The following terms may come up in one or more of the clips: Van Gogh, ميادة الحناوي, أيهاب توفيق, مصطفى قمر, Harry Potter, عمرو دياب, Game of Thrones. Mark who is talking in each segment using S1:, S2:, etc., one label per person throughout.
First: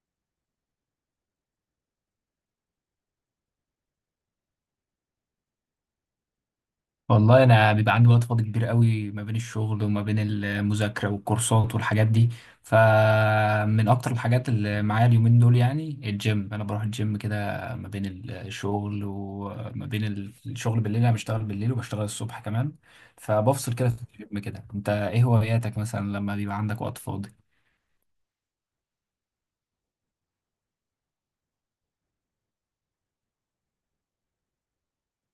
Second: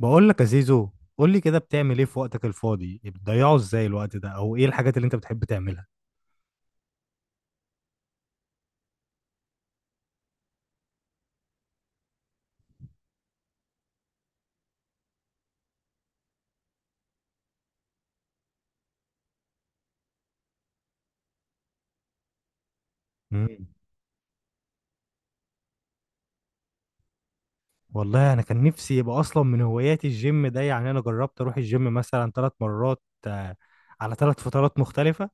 S1: بقول لك يا زيزو. قول لي كده، بتعمل ايه في وقتك الفاضي؟ بتضيعه ازاي الوقت ده؟ او ايه الحاجات اللي انت بتحب تعملها؟
S2: والله انا بيبقى عندي وقت فاضي كبير قوي ما بين الشغل وما بين المذاكره والكورسات والحاجات دي. فمن اكتر الحاجات اللي معايا اليومين دول يعني الجيم، انا بروح الجيم كده ما بين الشغل وما بين الشغل بالليل، انا بشتغل بالليل وبشتغل الصبح كمان.
S1: امم
S2: فبفصل كده في الجيم كده، انت ايه هواياتك مثلا لما بيبقى عندك وقت فاضي؟
S1: والله انا كان نفسي يبقى اصلا من هواياتي الجيم ده. يعني انا جربت اروح الجيم مثلا 3 مرات، على 3 فترات مختلفة.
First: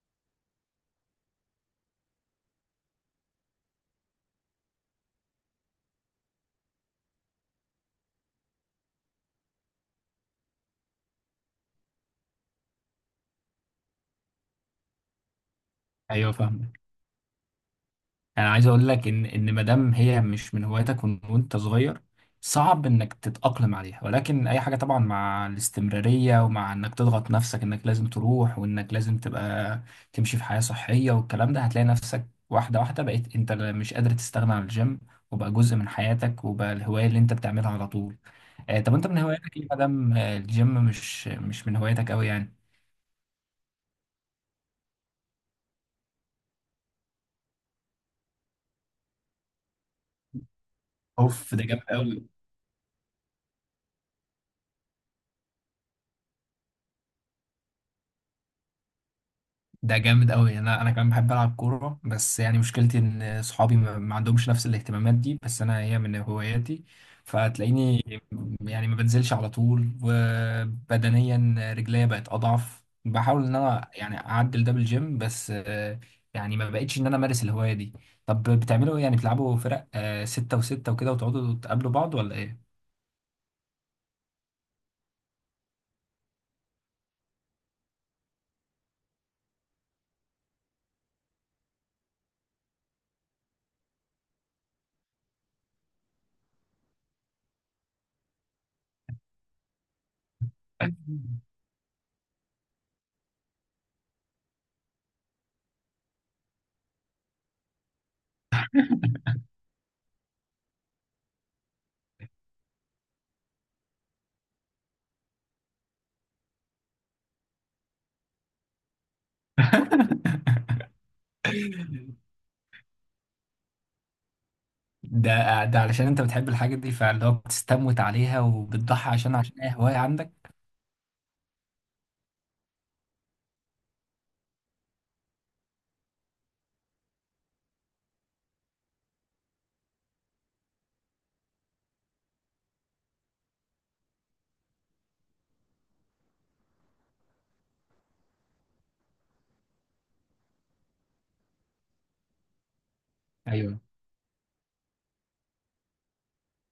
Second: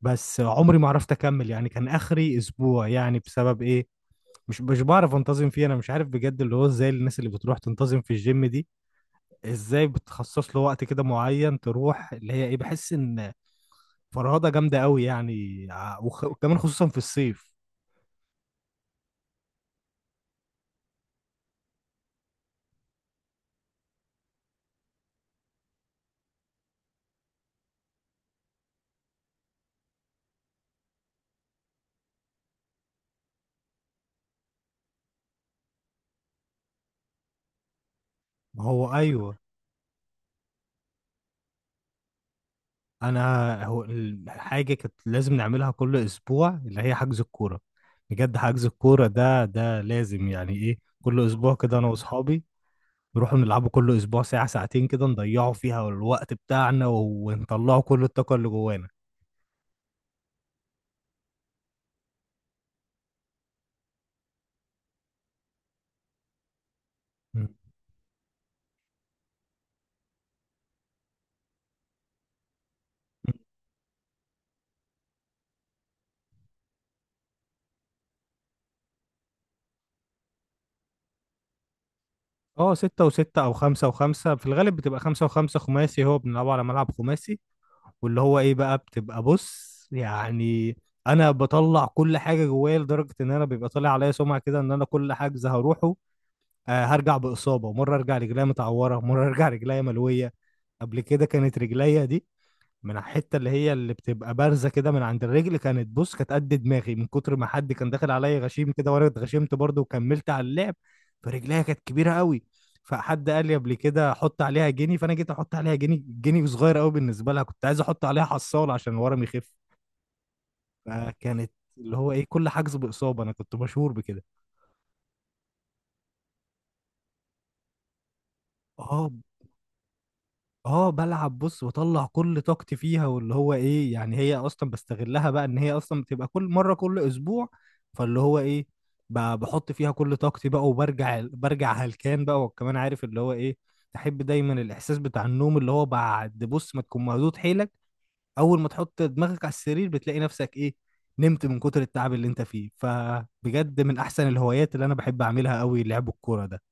S1: بس عمري ما عرفت اكمل، يعني كان اخري اسبوع. يعني بسبب ايه؟ مش بعرف انتظم فيه. انا مش عارف بجد اللي هو ازاي الناس اللي بتروح تنتظم في الجيم دي، ازاي بتخصص له وقت كده معين تروح. اللي هي ايه، بحس ان فرهضة جامدة قوي. يعني
S2: ايوه،
S1: وكمان
S2: فاهمك.
S1: خصوصا في الصيف.
S2: يعني عايز اقول لك ان ما دام هي مش من هواياتك وانت صغير، صعب انك تتأقلم عليها، ولكن اي حاجة طبعا مع الاستمرارية ومع انك تضغط نفسك انك لازم تروح وانك لازم تبقى تمشي في حياة صحية والكلام ده، هتلاقي نفسك واحدة واحدة بقيت انت مش قادر تستغنى عن الجيم، وبقى جزء من حياتك، وبقى الهواية اللي انت بتعملها على طول.
S1: ما هو
S2: طب انت من
S1: أيوه.
S2: هواياتك ليه ما دام الجيم مش من هواياتك قوي يعني؟
S1: أنا حاجة كانت لازم نعملها كل أسبوع اللي هي حجز الكورة. بجد حجز الكورة ده ده لازم، يعني إيه، كل
S2: اوف،
S1: أسبوع
S2: ده
S1: كده
S2: جامد
S1: أنا
S2: قوي.
S1: وأصحابي نروحوا نلعبوا كل أسبوع ساعة ساعتين كده، نضيعوا فيها الوقت بتاعنا ونطلعوا كل الطاقة اللي جوانا.
S2: ده جامد قوي. انا كمان بحب العب كوره، بس يعني مشكلتي ان صحابي ما عندهمش نفس الاهتمامات دي، بس انا هي من هواياتي.
S1: مم.
S2: فتلاقيني يعني ما بنزلش على طول، وبدنيا رجليا بقت اضعف. بحاول ان انا يعني اعدل ده بالجيم، بس يعني ما بقتش ان انا امارس الهوايه دي. طب بتعملوا ايه؟ يعني بتلعبوا فرق ستة وستة وكده وتقعدوا تقابلوا بعض ولا ايه؟
S1: اه، ستة وستة أو خمسة وخمسة، في الغالب بتبقى خمسة وخمسة، خماسي، هو بنلعبه على ملعب خماسي. واللي هو ايه بقى بتبقى بص يعني، انا بطلع كل حاجه جوايا، لدرجه ان انا بيبقى طالع عليا سمعه كده ان انا كل حجز هروحه هرجع باصابه. مره ارجع رجليا متعوره، مره ارجع رجليا ملويه. قبل كده كانت رجليا دي، من على الحته اللي هي اللي بتبقى بارزه كده من عند الرجل، كانت بص، كانت قد دماغي، من كتر ما حد كان داخل عليا غشيم كده، وانا اتغشمت برضه وكملت على اللعب. فرجليها كانت كبيره قوي. فحد قال لي قبل كده حط عليها جنيه، فانا جيت احط عليها جنيه، جنيه صغير قوي بالنسبه لها. كنت عايز احط عليها حصاله عشان ورم يخف. فكانت اللي هو ايه، كل حجز باصابه. انا كنت مشهور بكده.
S2: ده علشان انت بتحب الحاجة دي، فاللي هو بتستموت عليها
S1: اه.
S2: وبتضحي عشان اي هواية عندك.
S1: اه، بلعب بص، بطلع كل طاقتي فيها. واللي هو ايه، يعني هي اصلا بستغلها بقى ان هي اصلا بتبقى كل مره كل اسبوع. فاللي هو ايه، بحط فيها كل طاقتي بقى وبرجع، برجع هلكان بقى. وكمان عارف اللي هو ايه، تحب دايما الاحساس بتاع النوم، اللي هو بعد بص ما تكون مهدود حيلك، اول ما تحط دماغك على السرير بتلاقي نفسك ايه، نمت من كتر التعب اللي انت فيه. فبجد
S2: ايوه.
S1: من احسن الهوايات اللي انا بحب اعملها قوي لعب الكوره ده.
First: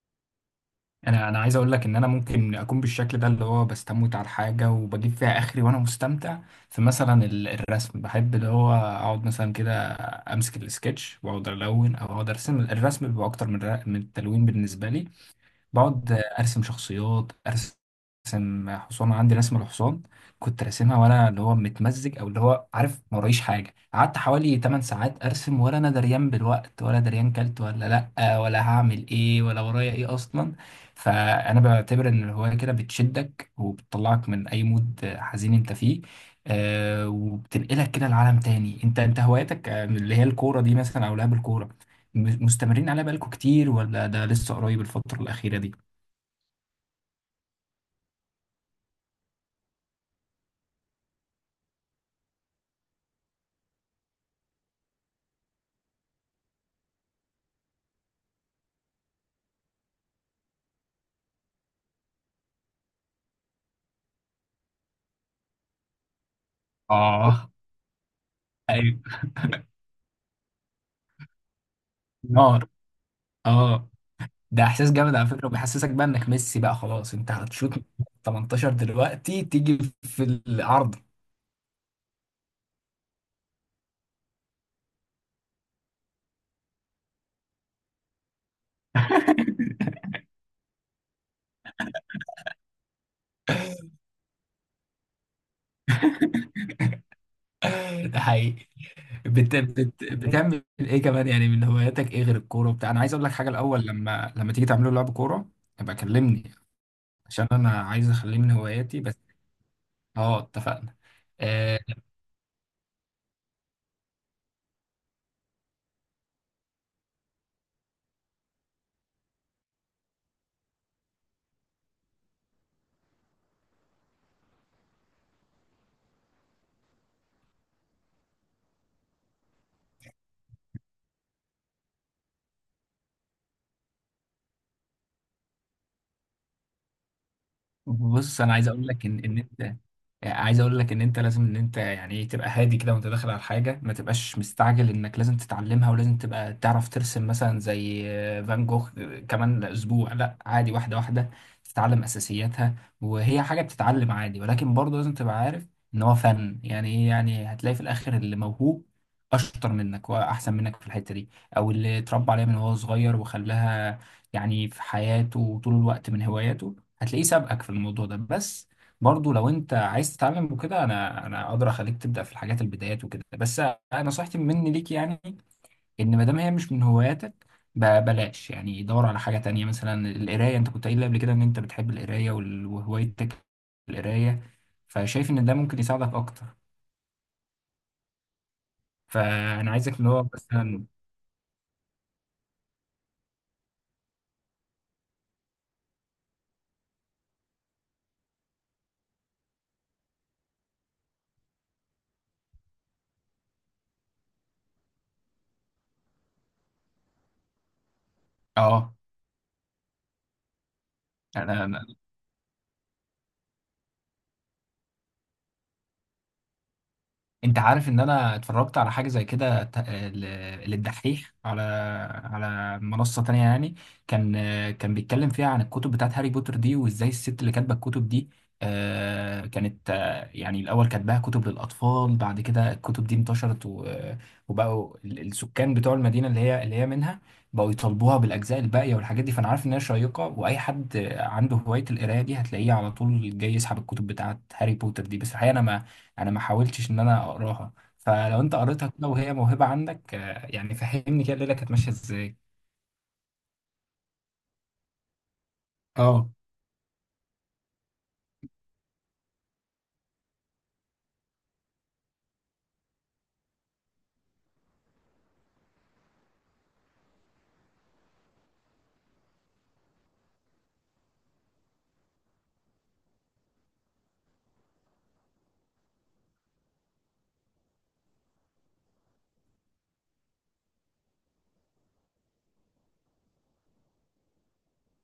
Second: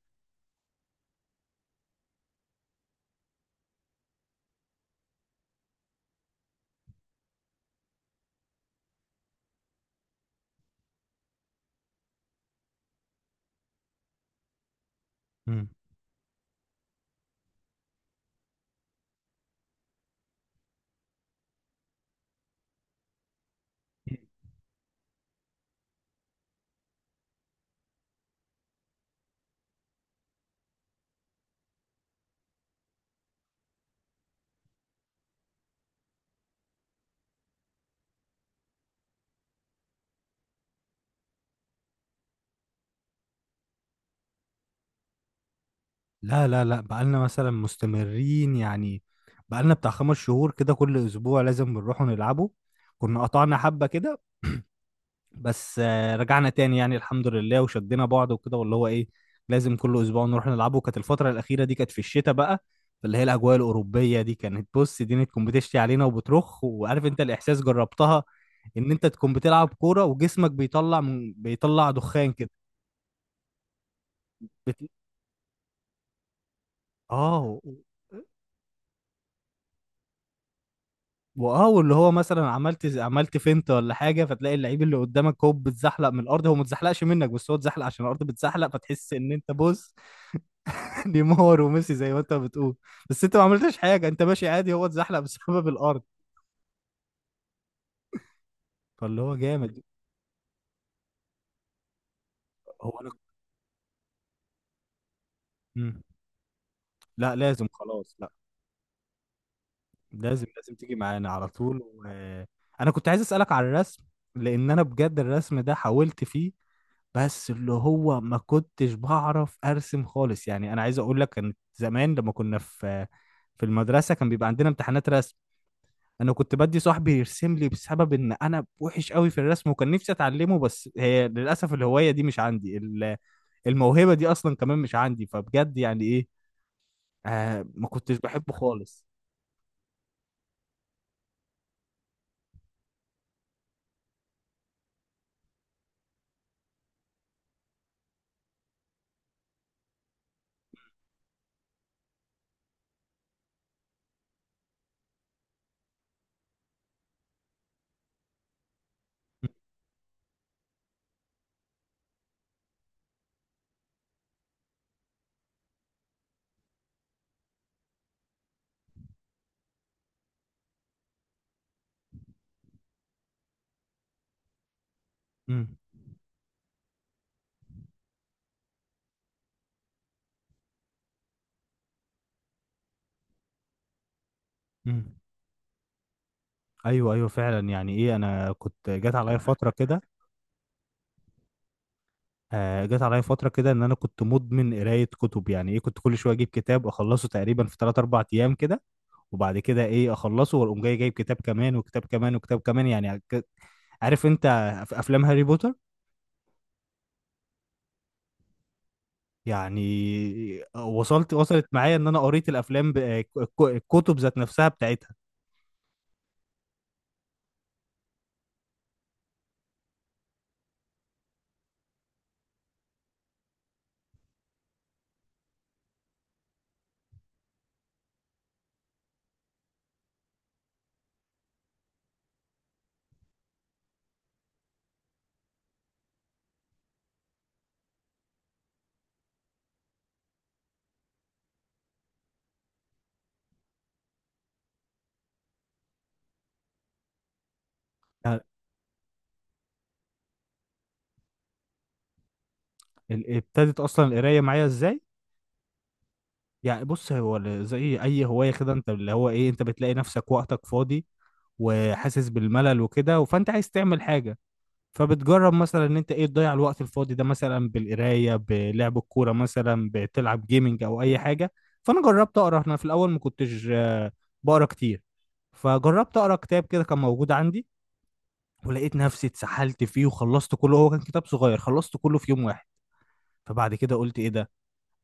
S2: انا عايز اقول لك ان انا ممكن اكون بالشكل ده اللي هو بستموت على الحاجة وبجيب فيها اخري وانا مستمتع. في مثلا الرسم، بحب اللي هو اقعد مثلا كده، امسك السكتش واقعد الون او اقعد ارسم. الرسم بيبقى اكتر من من التلوين بالنسبة لي.
S1: إمم.
S2: بقعد ارسم شخصيات، ارسم حصان. عندي رسمه الحصان كنت راسمها وانا اللي هو متمزج، او اللي هو عارف ما ورايش حاجه، قعدت حوالي 8 ساعات ارسم ولا انا دريان بالوقت ولا دريان كلت ولا لا ولا هعمل ايه ولا ورايا ايه اصلا. فانا بعتبر ان الهوايه كده بتشدك وبتطلعك من اي مود حزين انت فيه. وبتنقلك كده لعالم تاني. انت هواياتك اللي هي الكوره دي مثلا او لعب الكوره، مستمرين عليها بقالكوا كتير، ولا ده لسه قريب الفترة الأخيرة دي؟
S1: لا لا لا، بقالنا مثلا مستمرين، يعني بقالنا بتاع 5 شهور كده، كل اسبوع لازم بنروح نلعبه. كنا قطعنا حبة كده، بس رجعنا تاني يعني الحمد لله وشدينا بعض وكده. واللي هو ايه، لازم كل اسبوع نروح نلعبه. كانت الفترة الأخيرة دي كانت في الشتاء بقى، اللي هي الأجواء الأوروبية دي، كانت بص دي تكون بتشتي علينا وبترخ، وعارف انت
S2: اه.
S1: الإحساس جربتها، ان
S2: ايوه.
S1: انت تكون بتلعب كورة وجسمك بيطلع من، بيطلع دخان كده.
S2: نار. اه. ده
S1: بت...
S2: احساس جامد على فكره، وبيحسسك بقى انك ميسي بقى. خلاص، انت
S1: اه.
S2: هتشوط من 18 دلوقتي تيجي في العرض.
S1: واه، واللي هو مثلا عملت فينت ولا حاجه، فتلاقي اللعيب اللي قدامك هو بيتزحلق من الارض. هو ما اتزحلقش منك، بس هو اتزحلق عشان الارض بتزحلق. فتحس ان انت بص، نيمار وميسي زي ما انت بتقول. بس انت ما عملتش حاجه، انت ماشي عادي، هو اتزحلق بسبب الارض.
S2: ده حقيقي.
S1: فاللي هو جامد.
S2: بتعمل ايه كمان يعني؟ من هواياتك ايه غير الكوره وبتاع؟
S1: هو
S2: انا
S1: انا.
S2: عايز اقول لك حاجه الاول، لما تيجي تعملوا لعب كوره ابقى
S1: مم.
S2: كلمني،
S1: لا،
S2: عشان
S1: لازم،
S2: انا عايز
S1: خلاص، لا،
S2: اخليه من هواياتي بس. اه،
S1: لازم تيجي
S2: اتفقنا.
S1: معانا على
S2: آه،
S1: طول انا كنت عايز اسالك على الرسم، لان انا بجد الرسم ده حاولت فيه، بس اللي هو ما كنتش بعرف ارسم خالص. يعني انا عايز اقول لك، كان زمان لما كنا في في المدرسه كان بيبقى عندنا امتحانات رسم، انا كنت بدي صاحبي يرسم لي بسبب ان انا وحش قوي في الرسم. وكان نفسي اتعلمه، بس هي للاسف الهوايه دي مش عندي، الموهبه دي اصلا كمان مش عندي. فبجد يعني ايه، ما كنتش
S2: بص،
S1: بحبه
S2: انا عايز اقول
S1: خالص.
S2: لك ان انت، عايز اقول لك ان انت لازم ان انت يعني ايه تبقى هادي كده وانت داخل على الحاجه، ما تبقاش مستعجل انك لازم تتعلمها ولازم تبقى تعرف ترسم مثلا زي فان جوخ كمان اسبوع. لا عادي، واحده واحده تتعلم اساسياتها، وهي حاجه بتتعلم عادي. ولكن برضه لازم تبقى عارف ان هو فن، يعني ايه؟ يعني هتلاقي في الاخر اللي موهوب اشطر منك واحسن منك في الحته دي، او اللي اتربى عليها من وهو صغير وخلاها يعني في حياته طول الوقت من هواياته، هتلاقيه سابقك في الموضوع ده. بس برضو لو انت عايز تتعلم وكده، انا اقدر اخليك تبدا في الحاجات البدايات وكده. بس انا نصيحتي مني ليك يعني،
S1: امم
S2: ان ما دام هي مش من هواياتك، بلاش. يعني دور على حاجه تانية، مثلا القرايه. انت كنت قايل لي قبل كده ان انت بتحب القرايه وهوايتك القرايه،
S1: امم
S2: فشايف ان ده ممكن يساعدك اكتر.
S1: ايوه ايوه فعلا، يعني ايه، انا كنت جات عليا فتره
S2: فانا عايزك
S1: كده.
S2: اللي هو مثلا.
S1: جت عليا فترة كده إن أنا كنت مدمن قراية كتب. يعني إيه، كنت كل شوية أجيب كتاب أخلصه تقريبا في تلات أربع أيام كده. وبعد كده إيه، أخلصه وأقوم جاي جايب كتاب كمان وكتاب كمان وكتاب كمان. يعني عارف أنت في أفلام هاري بوتر،
S2: اه.
S1: يعني وصلت معايا إن أنا قريت الأفلام، الكتب ذات نفسها بتاعتها.
S2: انت عارف ان انا اتفرجت على حاجه زي كده، للدحيح على منصه تانية يعني. كان كان بيتكلم فيها عن الكتب بتاعت هاري بوتر دي، وازاي الست اللي كاتبه الكتب دي كانت يعني الاول كاتباها كتب للاطفال. بعد كده الكتب دي انتشرت، وبقوا السكان بتوع المدينه اللي هي منها، بقوا يطالبوها بالاجزاء الباقيه والحاجات دي. فانا عارف ان هي شيقه، واي حد عنده هوايه القرايه دي هتلاقيه على طول جاي يسحب الكتب بتاعت هاري بوتر دي. بس الحقيقه انا ما حاولتش ان انا اقراها. فلو
S1: يعني
S2: انت قريتها كده وهي موهبة عندك يعني فهمني كده الليلة كانت ماشية ازاي.
S1: ابتدت أصلا القراية معايا إزاي؟
S2: اه.
S1: يعني بص، هو زي أي هواية كده، أنت اللي هو إيه، أنت بتلاقي نفسك وقتك فاضي وحاسس بالملل وكده، فأنت عايز تعمل حاجة. فبتجرب مثلا ان انت ايه تضيع الوقت الفاضي ده، مثلا بالقرايه، بلعب الكوره، مثلا بتلعب جيمنج، او اي حاجه. فانا جربت اقرا. انا في الاول ما كنتش بقرا كتير. فجربت اقرا كتاب كده كان موجود عندي، ولقيت نفسي اتسحلت فيه وخلصت كله. هو كان كتاب صغير، خلصت كله في يوم واحد. فبعد كده قلت ايه ده،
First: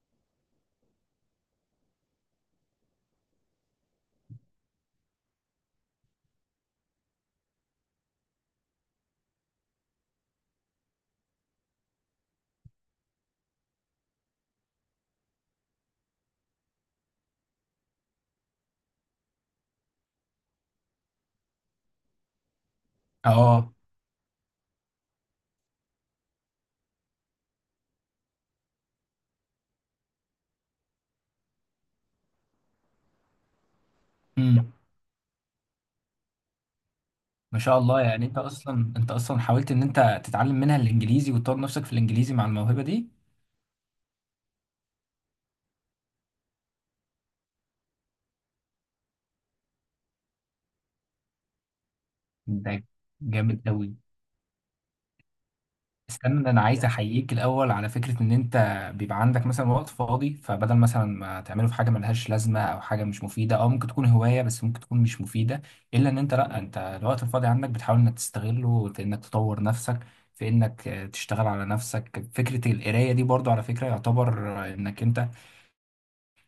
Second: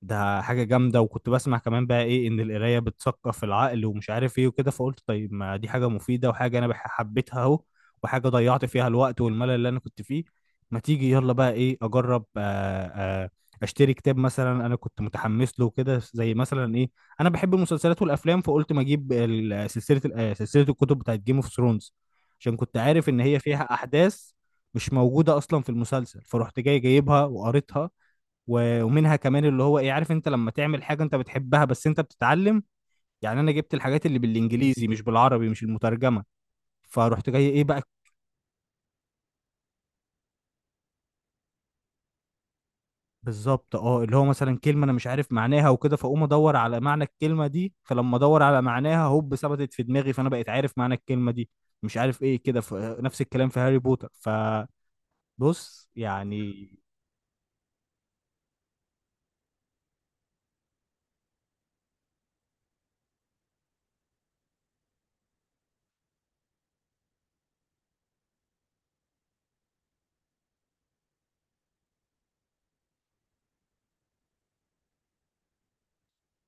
S1: ده حاجة جامدة. وكنت بسمع كمان بقى ايه، ان القراية بتثقف العقل ومش عارف ايه وكده. فقلت طيب، ما دي حاجة مفيدة، وحاجة انا حبيتها اهو، وحاجة ضيعت فيها الوقت والملل اللي انا كنت فيه. ما تيجي يلا بقى ايه، اجرب اشتري كتاب. مثلا انا كنت متحمس له كده، زي مثلا ايه، انا بحب المسلسلات والافلام. فقلت ما اجيب سلسلة، سلسلة الكتب بتاعت جيم اوف ثرونز، عشان كنت عارف ان هي
S2: اه.
S1: فيها احداث مش موجودة اصلا في المسلسل. فرحت جاي جايبها وقريتها. ومنها كمان اللي هو ايه، عارف انت لما تعمل حاجه انت بتحبها، بس انت بتتعلم. يعني انا جبت الحاجات اللي
S2: امم.
S1: بالانجليزي مش بالعربي، مش المترجمه. فرحت جاي
S2: ما
S1: ايه
S2: شاء
S1: بقى
S2: الله. يعني انت اصلا حاولت ان انت تتعلم منها الانجليزي وتطور نفسك في الانجليزي مع الموهبة دي.
S1: بالظبط. اه، اللي هو مثلا كلمه انا مش عارف معناها وكده، فاقوم ادور على معنى الكلمه دي. فلما ادور على معناها هوب ثبتت في دماغي، فانا بقيت عارف معنى الكلمه دي. مش عارف ايه كده،
S2: ده
S1: نفس الكلام
S2: جامد
S1: في هاري
S2: قوي.
S1: بوتر. فبص
S2: استنى، انا
S1: يعني،
S2: عايز احييك الاول على فكره ان انت بيبقى عندك مثلا وقت فاضي، فبدل مثلا ما تعمله في حاجه ملهاش لازمه او حاجه مش مفيده او ممكن تكون هوايه بس ممكن تكون مش مفيده، الا ان انت، لا، انت الوقت الفاضي عندك بتحاول انك تستغله في انك تطور نفسك، في انك تشتغل على نفسك. فكره القرايه دي برضو على فكره يعتبر انك انت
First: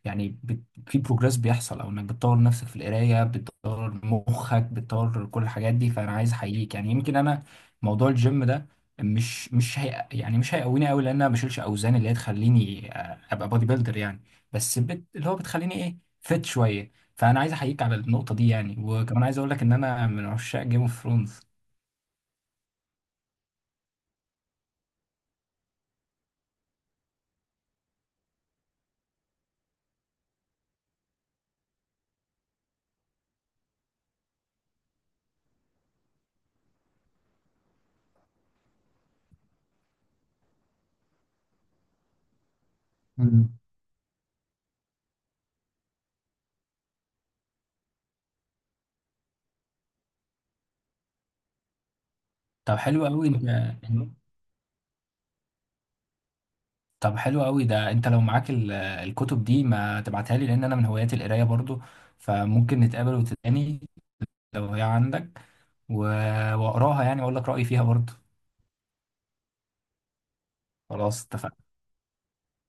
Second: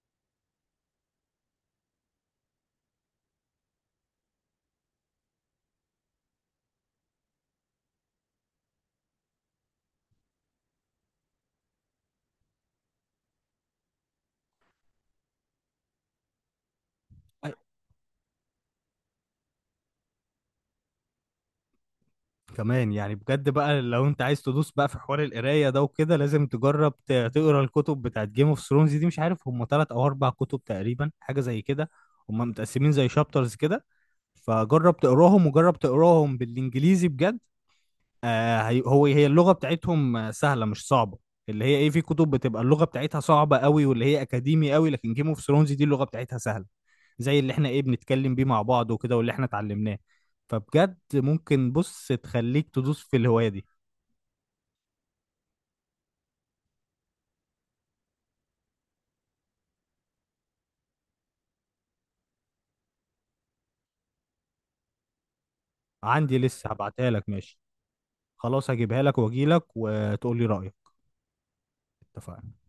S2: يعني في بروجرس بيحصل، او انك بتطور نفسك في القرايه، بتطور مخك، بتطور كل الحاجات دي. فانا عايز احييك يعني. يمكن انا موضوع الجيم ده مش هي، يعني مش هيقويني قوي، لان انا ما بشيلش اوزان اللي هي تخليني ابقى بودي بيلدر يعني. بس اللي هو بتخليني ايه فت شويه. فانا عايز احييك على النقطه دي يعني، وكمان عايز اقول لك ان انا من عشاق جيم اوف ثرونز.
S1: كمان يعني بجد بقى، لو انت عايز تدوس بقى في حوار القرايه ده وكده، لازم تجرب تقرا الكتب بتاعت جيم اوف ثرونز دي. مش عارف هم 3 أو 4 كتب تقريبا حاجه زي كده. هم متقسمين زي شابترز كده. فجرب تقراهم، وجرب تقراهم بالانجليزي بجد. آه هي- هو هي اللغة بتاعتهم سهلة مش صعبة. اللي هي ايه، في كتب بتبقى اللغة بتاعتها
S2: مم.
S1: صعبة قوي واللي هي اكاديمي قوي. لكن جيم اوف ثرونز دي اللغة بتاعتها سهلة، زي اللي احنا ايه بنتكلم بيه مع بعض وكده، واللي احنا اتعلمناه. فبجد ممكن بص تخليك
S2: طب
S1: تدوس
S2: حلو
S1: في
S2: قوي انت.
S1: الهواية دي.
S2: طب حلو قوي، ده انت لو معاك الكتب دي ما تبعتها لي، لان انا من هوايات القرايه برضو، فممكن نتقابل وتداني لو هي عندك، و-
S1: عندي لسه،
S2: واقراها
S1: هبعتها
S2: يعني
S1: لك
S2: واقول لك
S1: ماشي.
S2: رايي فيها برضو.
S1: خلاص هجيبها لك واجي لك وتقول لي رأيك.
S2: خلاص اتفقنا.
S1: اتفقنا.